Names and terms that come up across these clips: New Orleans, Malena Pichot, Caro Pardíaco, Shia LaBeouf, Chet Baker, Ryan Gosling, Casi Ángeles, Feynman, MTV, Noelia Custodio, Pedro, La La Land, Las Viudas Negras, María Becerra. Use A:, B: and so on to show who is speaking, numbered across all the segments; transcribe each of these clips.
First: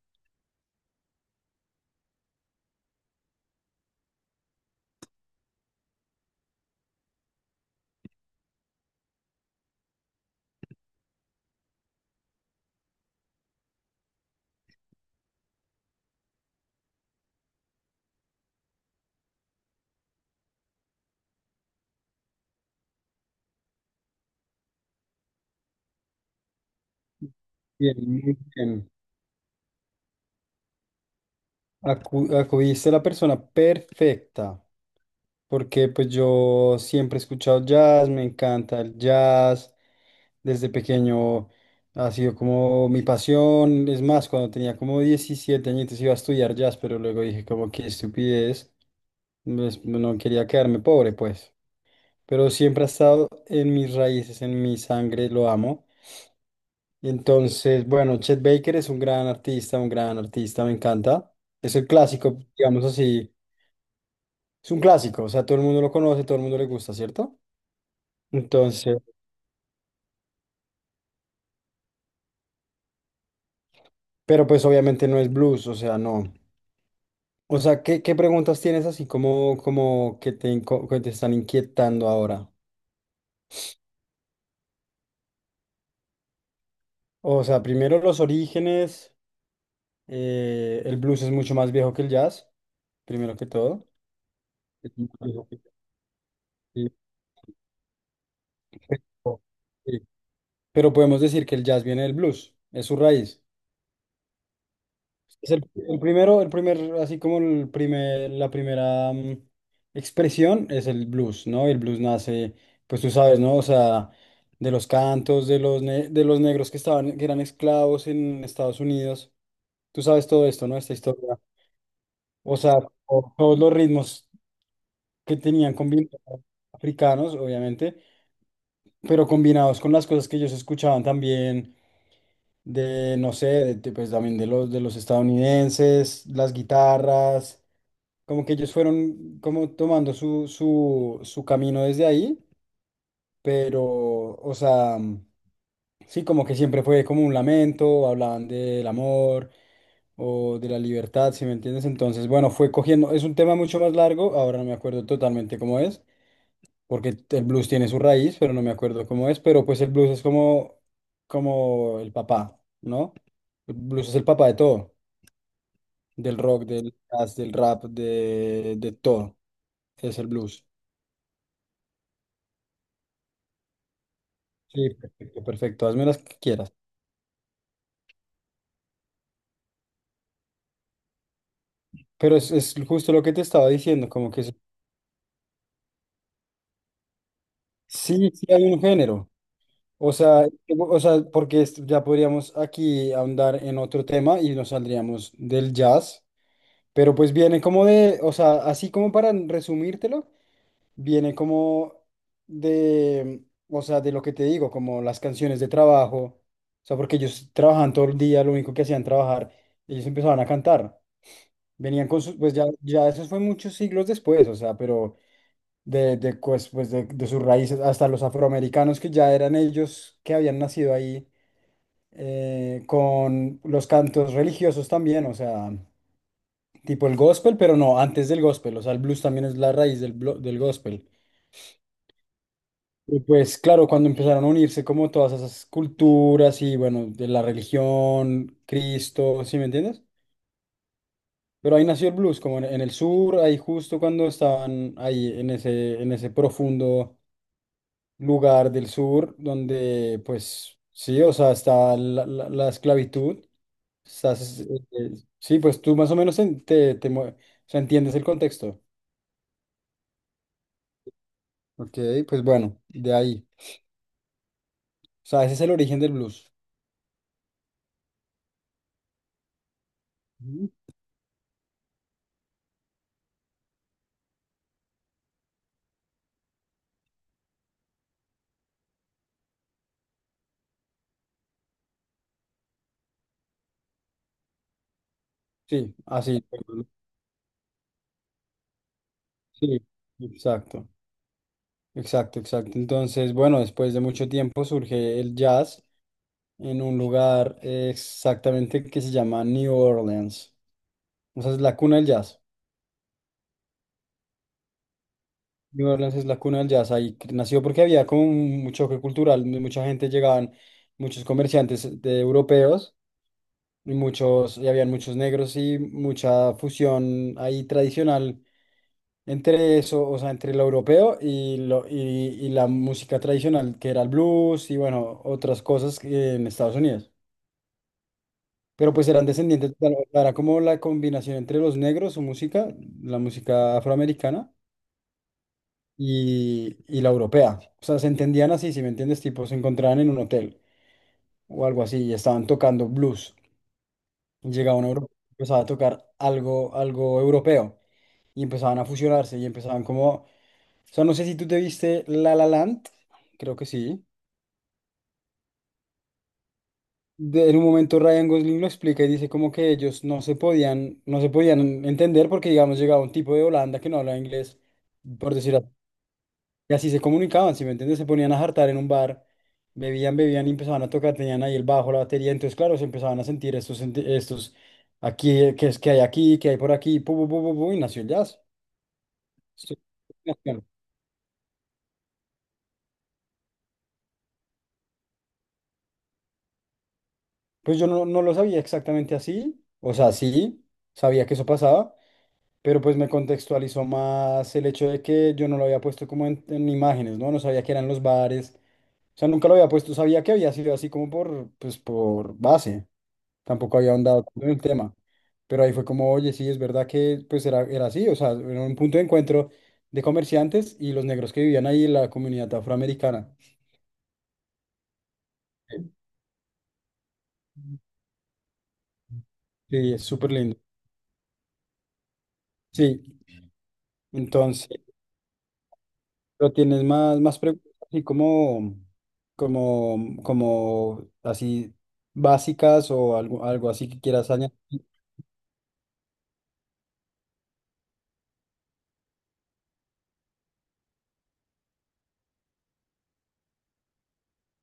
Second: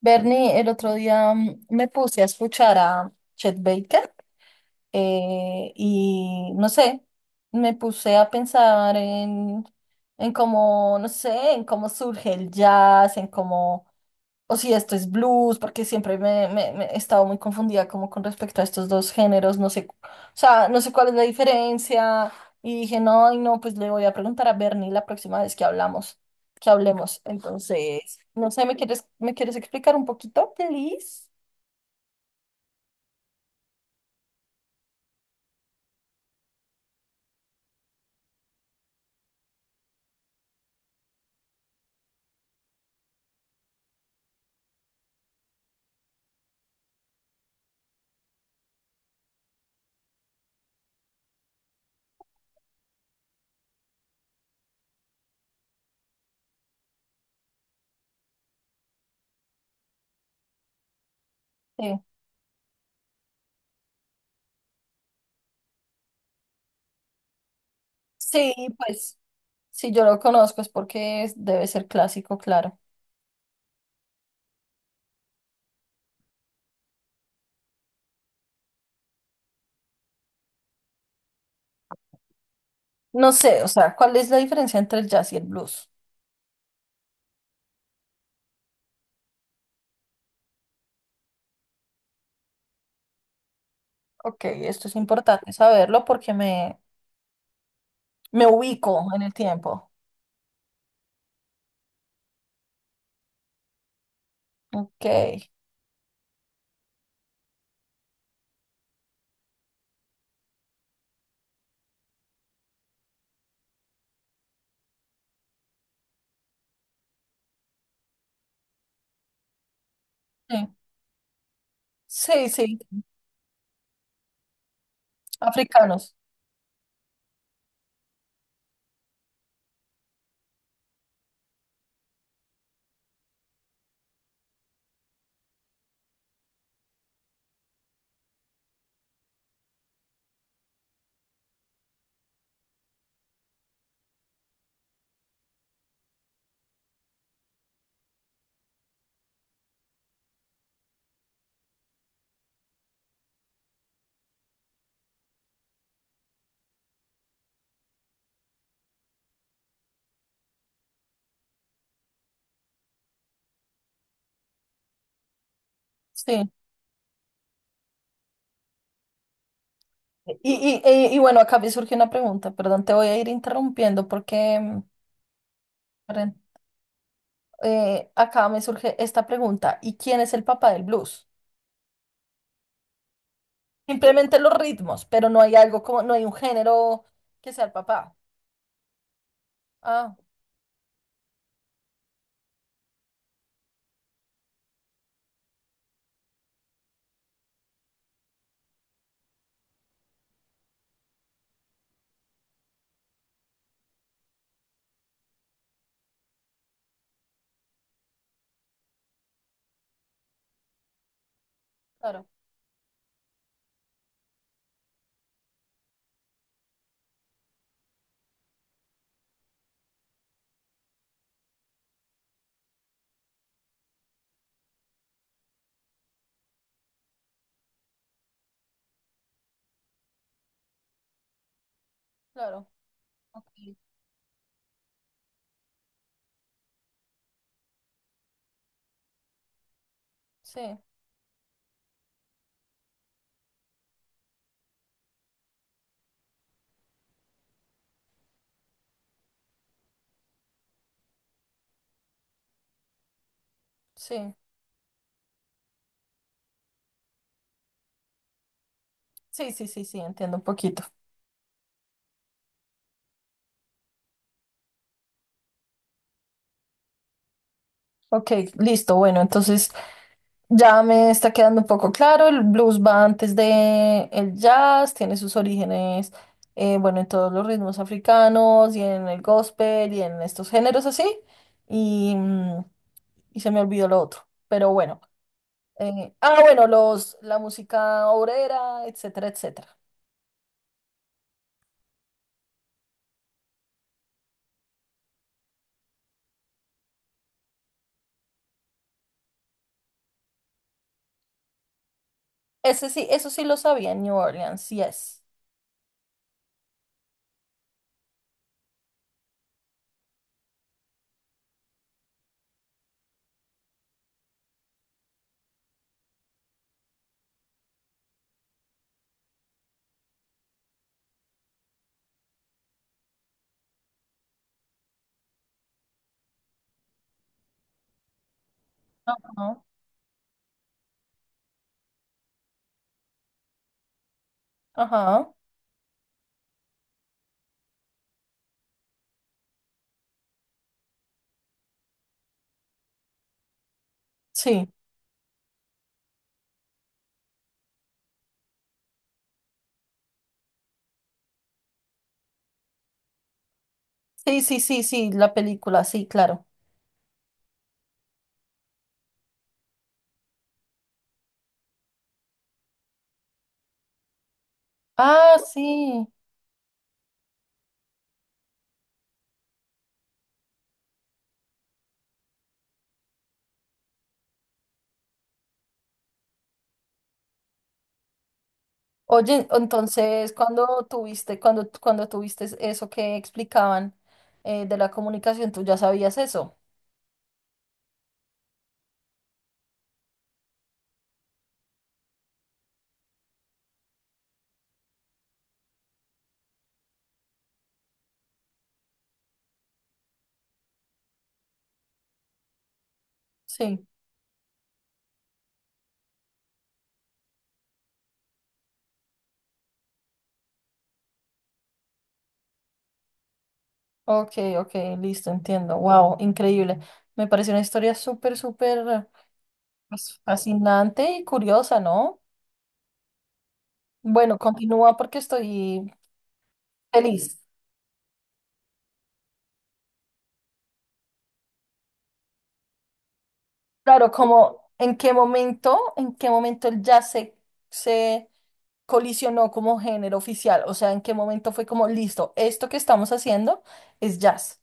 A: Bernie, el otro día me puse a escuchar a Chet Baker y no sé, me puse a pensar en cómo, no sé, en cómo surge el jazz, en cómo o si esto es blues, porque siempre me he estado muy confundida como con respecto a estos dos géneros, no sé, o sea, no sé cuál es la diferencia, y dije, no, y no, pues le voy a preguntar a Bernie la próxima vez que hablemos,
B: Bien,
A: entonces,
B: muy
A: no sé, ¿me
B: bien.
A: quieres, me quieres explicar un poquito, please?
B: Acudiste a la persona perfecta, porque pues yo siempre he escuchado jazz, me encanta el jazz, desde pequeño ha sido como mi pasión, es más, cuando tenía como 17 añitos iba a estudiar jazz, pero luego dije como qué estupidez, pues, no quería quedarme pobre pues, pero siempre ha estado en mis raíces, en mi sangre, lo amo. Y entonces, bueno, Chet Baker es un gran artista, me encanta. Es el
A: Sí,
B: clásico, digamos así, es un clásico, o sea, todo el mundo lo conoce, todo el mundo le gusta, ¿cierto?
A: sí,
B: Entonces,
A: pues, si yo lo conozco es porque debe ser clásico, claro.
B: pero pues obviamente no es blues, o sea, no. O sea, ¿qué preguntas tienes así como, como que te, que te están inquietando ahora?
A: No sé, o sea, ¿cuál es la diferencia entre el jazz y el blues?
B: O sea, primero los orígenes, el blues es mucho más viejo que el jazz, primero que todo.
A: Ok, esto
B: Es
A: es
B: mucho más viejo
A: importante
B: que
A: saberlo porque
B: sí.
A: me ubico en el tiempo.
B: Sí. Pero podemos decir que el jazz viene del blues, es su raíz.
A: Ok.
B: Es el primero, el primer, así como el primer, la primera expresión es el blues, ¿no? El blues nace, pues tú sabes, ¿no? O sea, de los cantos, de los negros que estaban, que eran esclavos en Estados Unidos. Tú sabes todo esto,
A: Sí,
B: ¿no? Esta historia.
A: sí,
B: O sea,
A: sí,
B: todos los ritmos que tenían
A: africanos.
B: combinados africanos, obviamente, pero combinados con las cosas que ellos escuchaban también de, no sé, pues también de los estadounidenses, las guitarras. Como que ellos fueron como tomando su camino desde ahí, pero, o sea, sí, como que siempre fue como un lamento, hablaban del amor o de la libertad, si me entiendes. Entonces, bueno, fue cogiendo, es un tema mucho más largo, ahora no me acuerdo totalmente cómo es, porque el blues tiene su raíz, pero no me acuerdo cómo es, pero pues el blues es como el papá, ¿no? El blues es el papá de todo del
A: Sí.
B: rock, del jazz, del rap, de todo. Es el blues.
A: Y bueno, acá me surge una pregunta, perdón, te voy a ir interrumpiendo porque
B: Sí, perfecto, perfecto. Hazme las que
A: perdón,
B: quieras.
A: acá me surge esta pregunta. ¿Y quién es el papá del blues?
B: Pero es justo lo que te estaba diciendo, como
A: Simplemente
B: que
A: los ritmos, pero no hay algo como, no hay un género que sea el papá.
B: sí, sí hay un género. O
A: Ah,
B: sea, o sea, porque ya podríamos aquí ahondar en otro tema y nos saldríamos del jazz, pero pues viene como de, o sea, así como para resumírtelo, viene como de, o sea, de lo que te digo, como las canciones de trabajo, o sea, porque ellos trabajaban todo el día, lo único que hacían trabajar, ellos empezaban a cantar, venían con
A: claro,
B: sus, pues ya eso fue muchos siglos después, o sea, pero de, pues, pues de sus raíces, hasta los afroamericanos que ya eran ellos que habían nacido ahí, con los cantos religiosos también, o sea, tipo el gospel, pero no, antes del gospel, o sea, el blues también es la raíz del gospel.
A: claro.
B: Y
A: Ok,
B: pues claro, cuando empezaron a unirse como todas esas culturas y bueno, de la religión, Cristo, ¿sí me entiendes?
A: sí,
B: Pero ahí nació el blues, como en el sur, ahí justo cuando estaban ahí en ese profundo lugar del sur, donde pues sí, o sea, está la esclavitud,
A: sí,
B: estás, eh, sí, pues tú más o menos o sea, entiendes el contexto.
A: sí, sí, sí, sí, entiendo un poquito.
B: Ok, pues bueno, de ahí. O sea, ese es el origen del blues.
A: Ok, listo. Bueno, entonces
B: Ujú.
A: ya me está quedando un poco claro. El blues va antes de el jazz, tiene sus orígenes, bueno, en todos los ritmos africanos y en el gospel y en estos géneros así. Y, y se me olvidó lo otro. Pero bueno.
B: Sí,
A: Ah,
B: así.
A: bueno, la música obrera, etcétera, etcétera.
B: Sí, exacto, exacto, exacto. Entonces, bueno, después de mucho tiempo surge el jazz en un lugar exactamente que se llama New Orleans. O sea, es la cuna del jazz.
A: Ese sí, eso sí lo sabía, en New Orleans, yes.
B: New Orleans es la cuna del jazz. Ahí nació porque había como un choque cultural. Mucha gente llegaban, muchos comerciantes de europeos y muchos, y habían muchos negros y mucha fusión ahí tradicional. Entre eso, o sea, entre lo europeo y la música tradicional, que era el blues y bueno, otras cosas que en Estados Unidos. Pero pues eran
A: Ajá.
B: descendientes, claro, era como la combinación entre los negros, su música, la música afroamericana
A: Ajá.
B: y la europea. O sea, se entendían así, si me entiendes, tipo, se encontraban en un hotel o algo así y estaban tocando blues.
A: Sí.
B: Llegaba un europeo, empezaba a tocar algo, algo europeo y empezaban a fusionarse y empezaban como. O sea, no sé si tú te viste La La Land, creo que sí.
A: Sí, sí, sí, sí, la película, sí, claro.
B: En un momento Ryan Gosling lo explica y dice como que ellos no se podían entender porque, digamos, llegaba un tipo de Holanda que no hablaba inglés, por
A: Ah,
B: decir así,
A: sí.
B: y así se comunicaban, ¿si me entiendes? Se ponían a jartar en un bar, bebían, bebían y empezaban a tocar, tenían ahí el bajo, la batería, entonces, claro, se empezaban a sentir estos, aquí, que es que hay aquí, que hay por aquí, pu, pu, pu, pu, pu, y nació el jazz.
A: Oye,
B: Esto-
A: entonces, cuando tuviste eso que explicaban de la comunicación, ¿tú ya sabías eso?
B: Pues yo no lo sabía exactamente así, o sea, sí, sabía que eso pasaba. Pero pues me contextualizó más el hecho de que yo no lo había puesto como en imágenes, ¿no? No sabía que eran los bares. O sea, nunca lo había puesto, sabía que había sido así como por, pues, por base. Tampoco
A: Sí.
B: había ahondado tanto en el tema. Pero ahí fue como, oye, sí, es verdad que pues era así, o sea, era un punto de encuentro de comerciantes y los negros que vivían ahí en la comunidad afroamericana.
A: Ok, ok, listo, entiendo. Wow, increíble. Me pareció una historia súper
B: Sí, es
A: pues,
B: súper lindo.
A: fascinante y curiosa, ¿no?
B: Sí,
A: Bueno,
B: entonces.
A: continúa porque estoy
B: Pero tienes más
A: feliz.
B: preguntas así como, como así básicas o algo así que
A: Claro,
B: quieras añadir.
A: como en qué momento el jazz se, se colisionó como género oficial, o sea, en qué momento fue como, listo, esto que estamos haciendo es jazz.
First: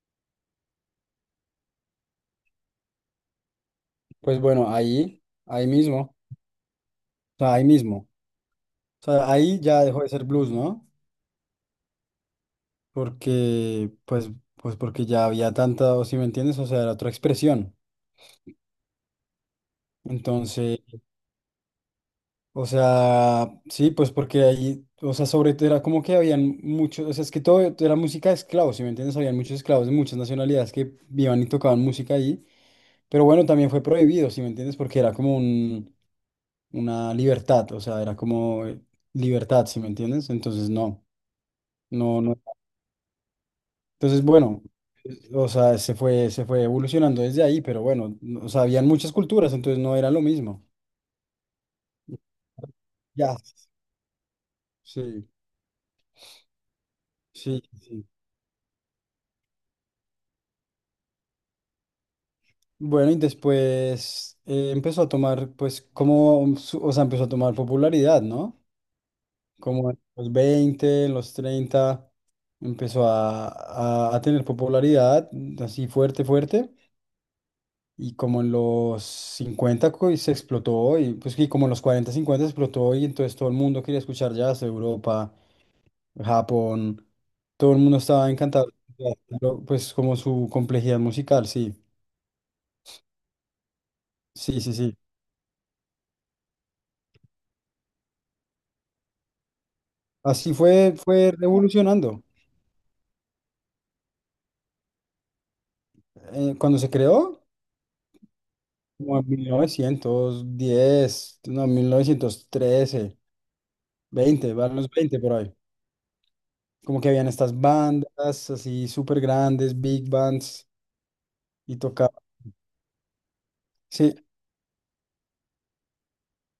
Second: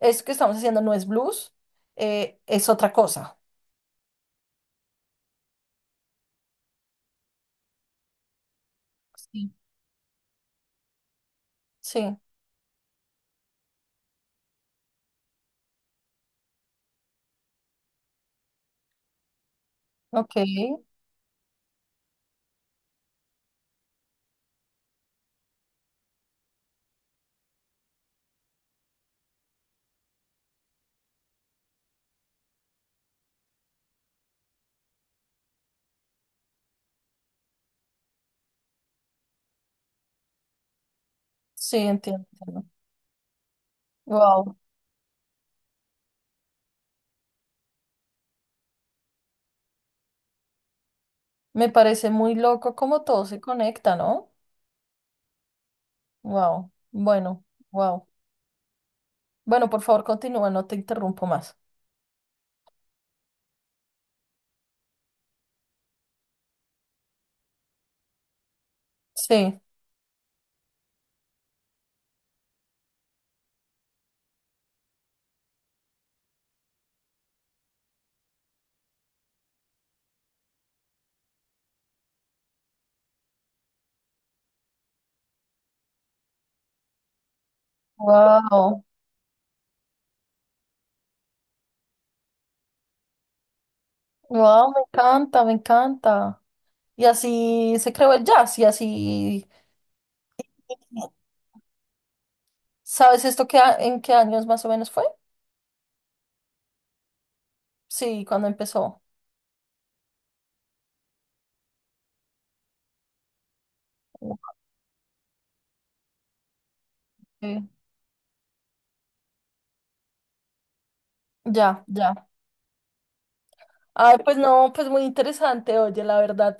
A: Eso que estamos haciendo no es blues, es otra cosa.
B: Pues bueno, ahí mismo, o sea, ahí mismo. O sea,
A: Sí.
B: ahí ya dejó de ser blues, ¿no?
A: Sí,
B: Porque, pues porque ya había tanta, o si me entiendes, o sea, era otra expresión.
A: ok,
B: Entonces. O sea, sí, pues porque ahí, o sea, sobre todo era como que habían muchos, o sea, es que todo era música de esclavos, ¿si me entiendes? Habían muchos esclavos de muchas nacionalidades que iban y tocaban música ahí, pero bueno, también fue prohibido, ¿si me entiendes? Porque era como un, una libertad, o sea, era como libertad, ¿si me entiendes? Entonces, no,
A: sí,
B: no,
A: entiendo.
B: no. Entonces,
A: Wow,
B: bueno, o sea, se fue evolucionando desde ahí, pero bueno, o sea, habían muchas culturas, entonces no era lo mismo.
A: me parece muy loco cómo todo
B: Ya,
A: se conecta, ¿no?
B: sí,
A: Wow, bueno,
B: sí,
A: wow.
B: sí.
A: Bueno, por favor, continúa, no te interrumpo más.
B: Bueno, y después empezó a tomar, pues, como, o sea, empezó a tomar popularidad, ¿no?
A: Sí,
B: Como en los 20 en los 30 empezó a tener popularidad así fuerte, fuerte. Y como en los 50 se explotó, y pues que como en los 40 50 explotó, y entonces todo el mundo quería escuchar jazz, Europa, Japón, todo el mundo estaba encantado,
A: wow,
B: pues como su complejidad musical, sí, sí,
A: wow,
B: sí,
A: me
B: sí.
A: encanta, me encanta. Y así se creó el jazz, y así,
B: Así fue revolucionando.
A: ¿sabes esto, que en qué años más o menos fue?
B: Cuando se creó,
A: Sí, cuando empezó.
B: como en 1910 no, 1913, 20,
A: Ok,
B: van los 20 por ahí. Como que habían estas bandas así súper grandes, big bands, y
A: ya,
B: tocaba.
A: ya.
B: Sí,
A: Ay, pues no, pues muy interesante, oye, la verdad.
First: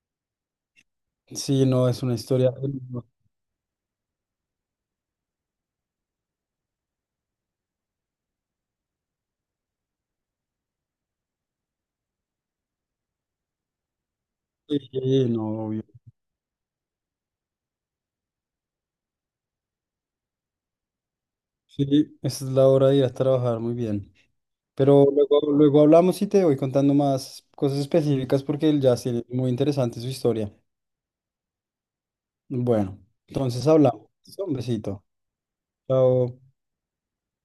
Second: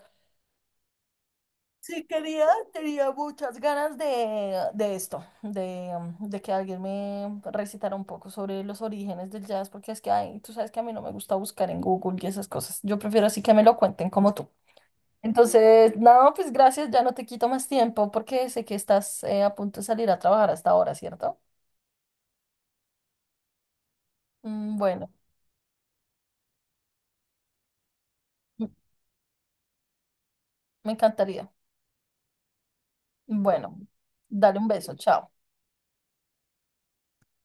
B: sí, no, es
A: Sí
B: una
A: quería,
B: historia.
A: tenía muchas ganas de esto, de, de que alguien me recitara un poco sobre los orígenes del jazz, porque es que, ay, tú sabes que a mí no me gusta buscar en Google y esas cosas. Yo prefiero así que me lo cuenten como tú.
B: Sí, sí, no, obvio.
A: Entonces, no, pues gracias, ya no te quito más tiempo porque sé que estás a punto de salir a trabajar hasta ahora, ¿cierto?
B: Sí, esa es la hora de ir a trabajar, muy bien.
A: Mm,
B: Pero
A: bueno,
B: luego hablamos y te voy contando más cosas específicas porque el jazz tiene muy interesante su historia.
A: me encantaría.
B: Bueno, entonces
A: Bueno,
B: hablamos. Un
A: dale un beso,
B: besito.
A: chao.
B: Chao.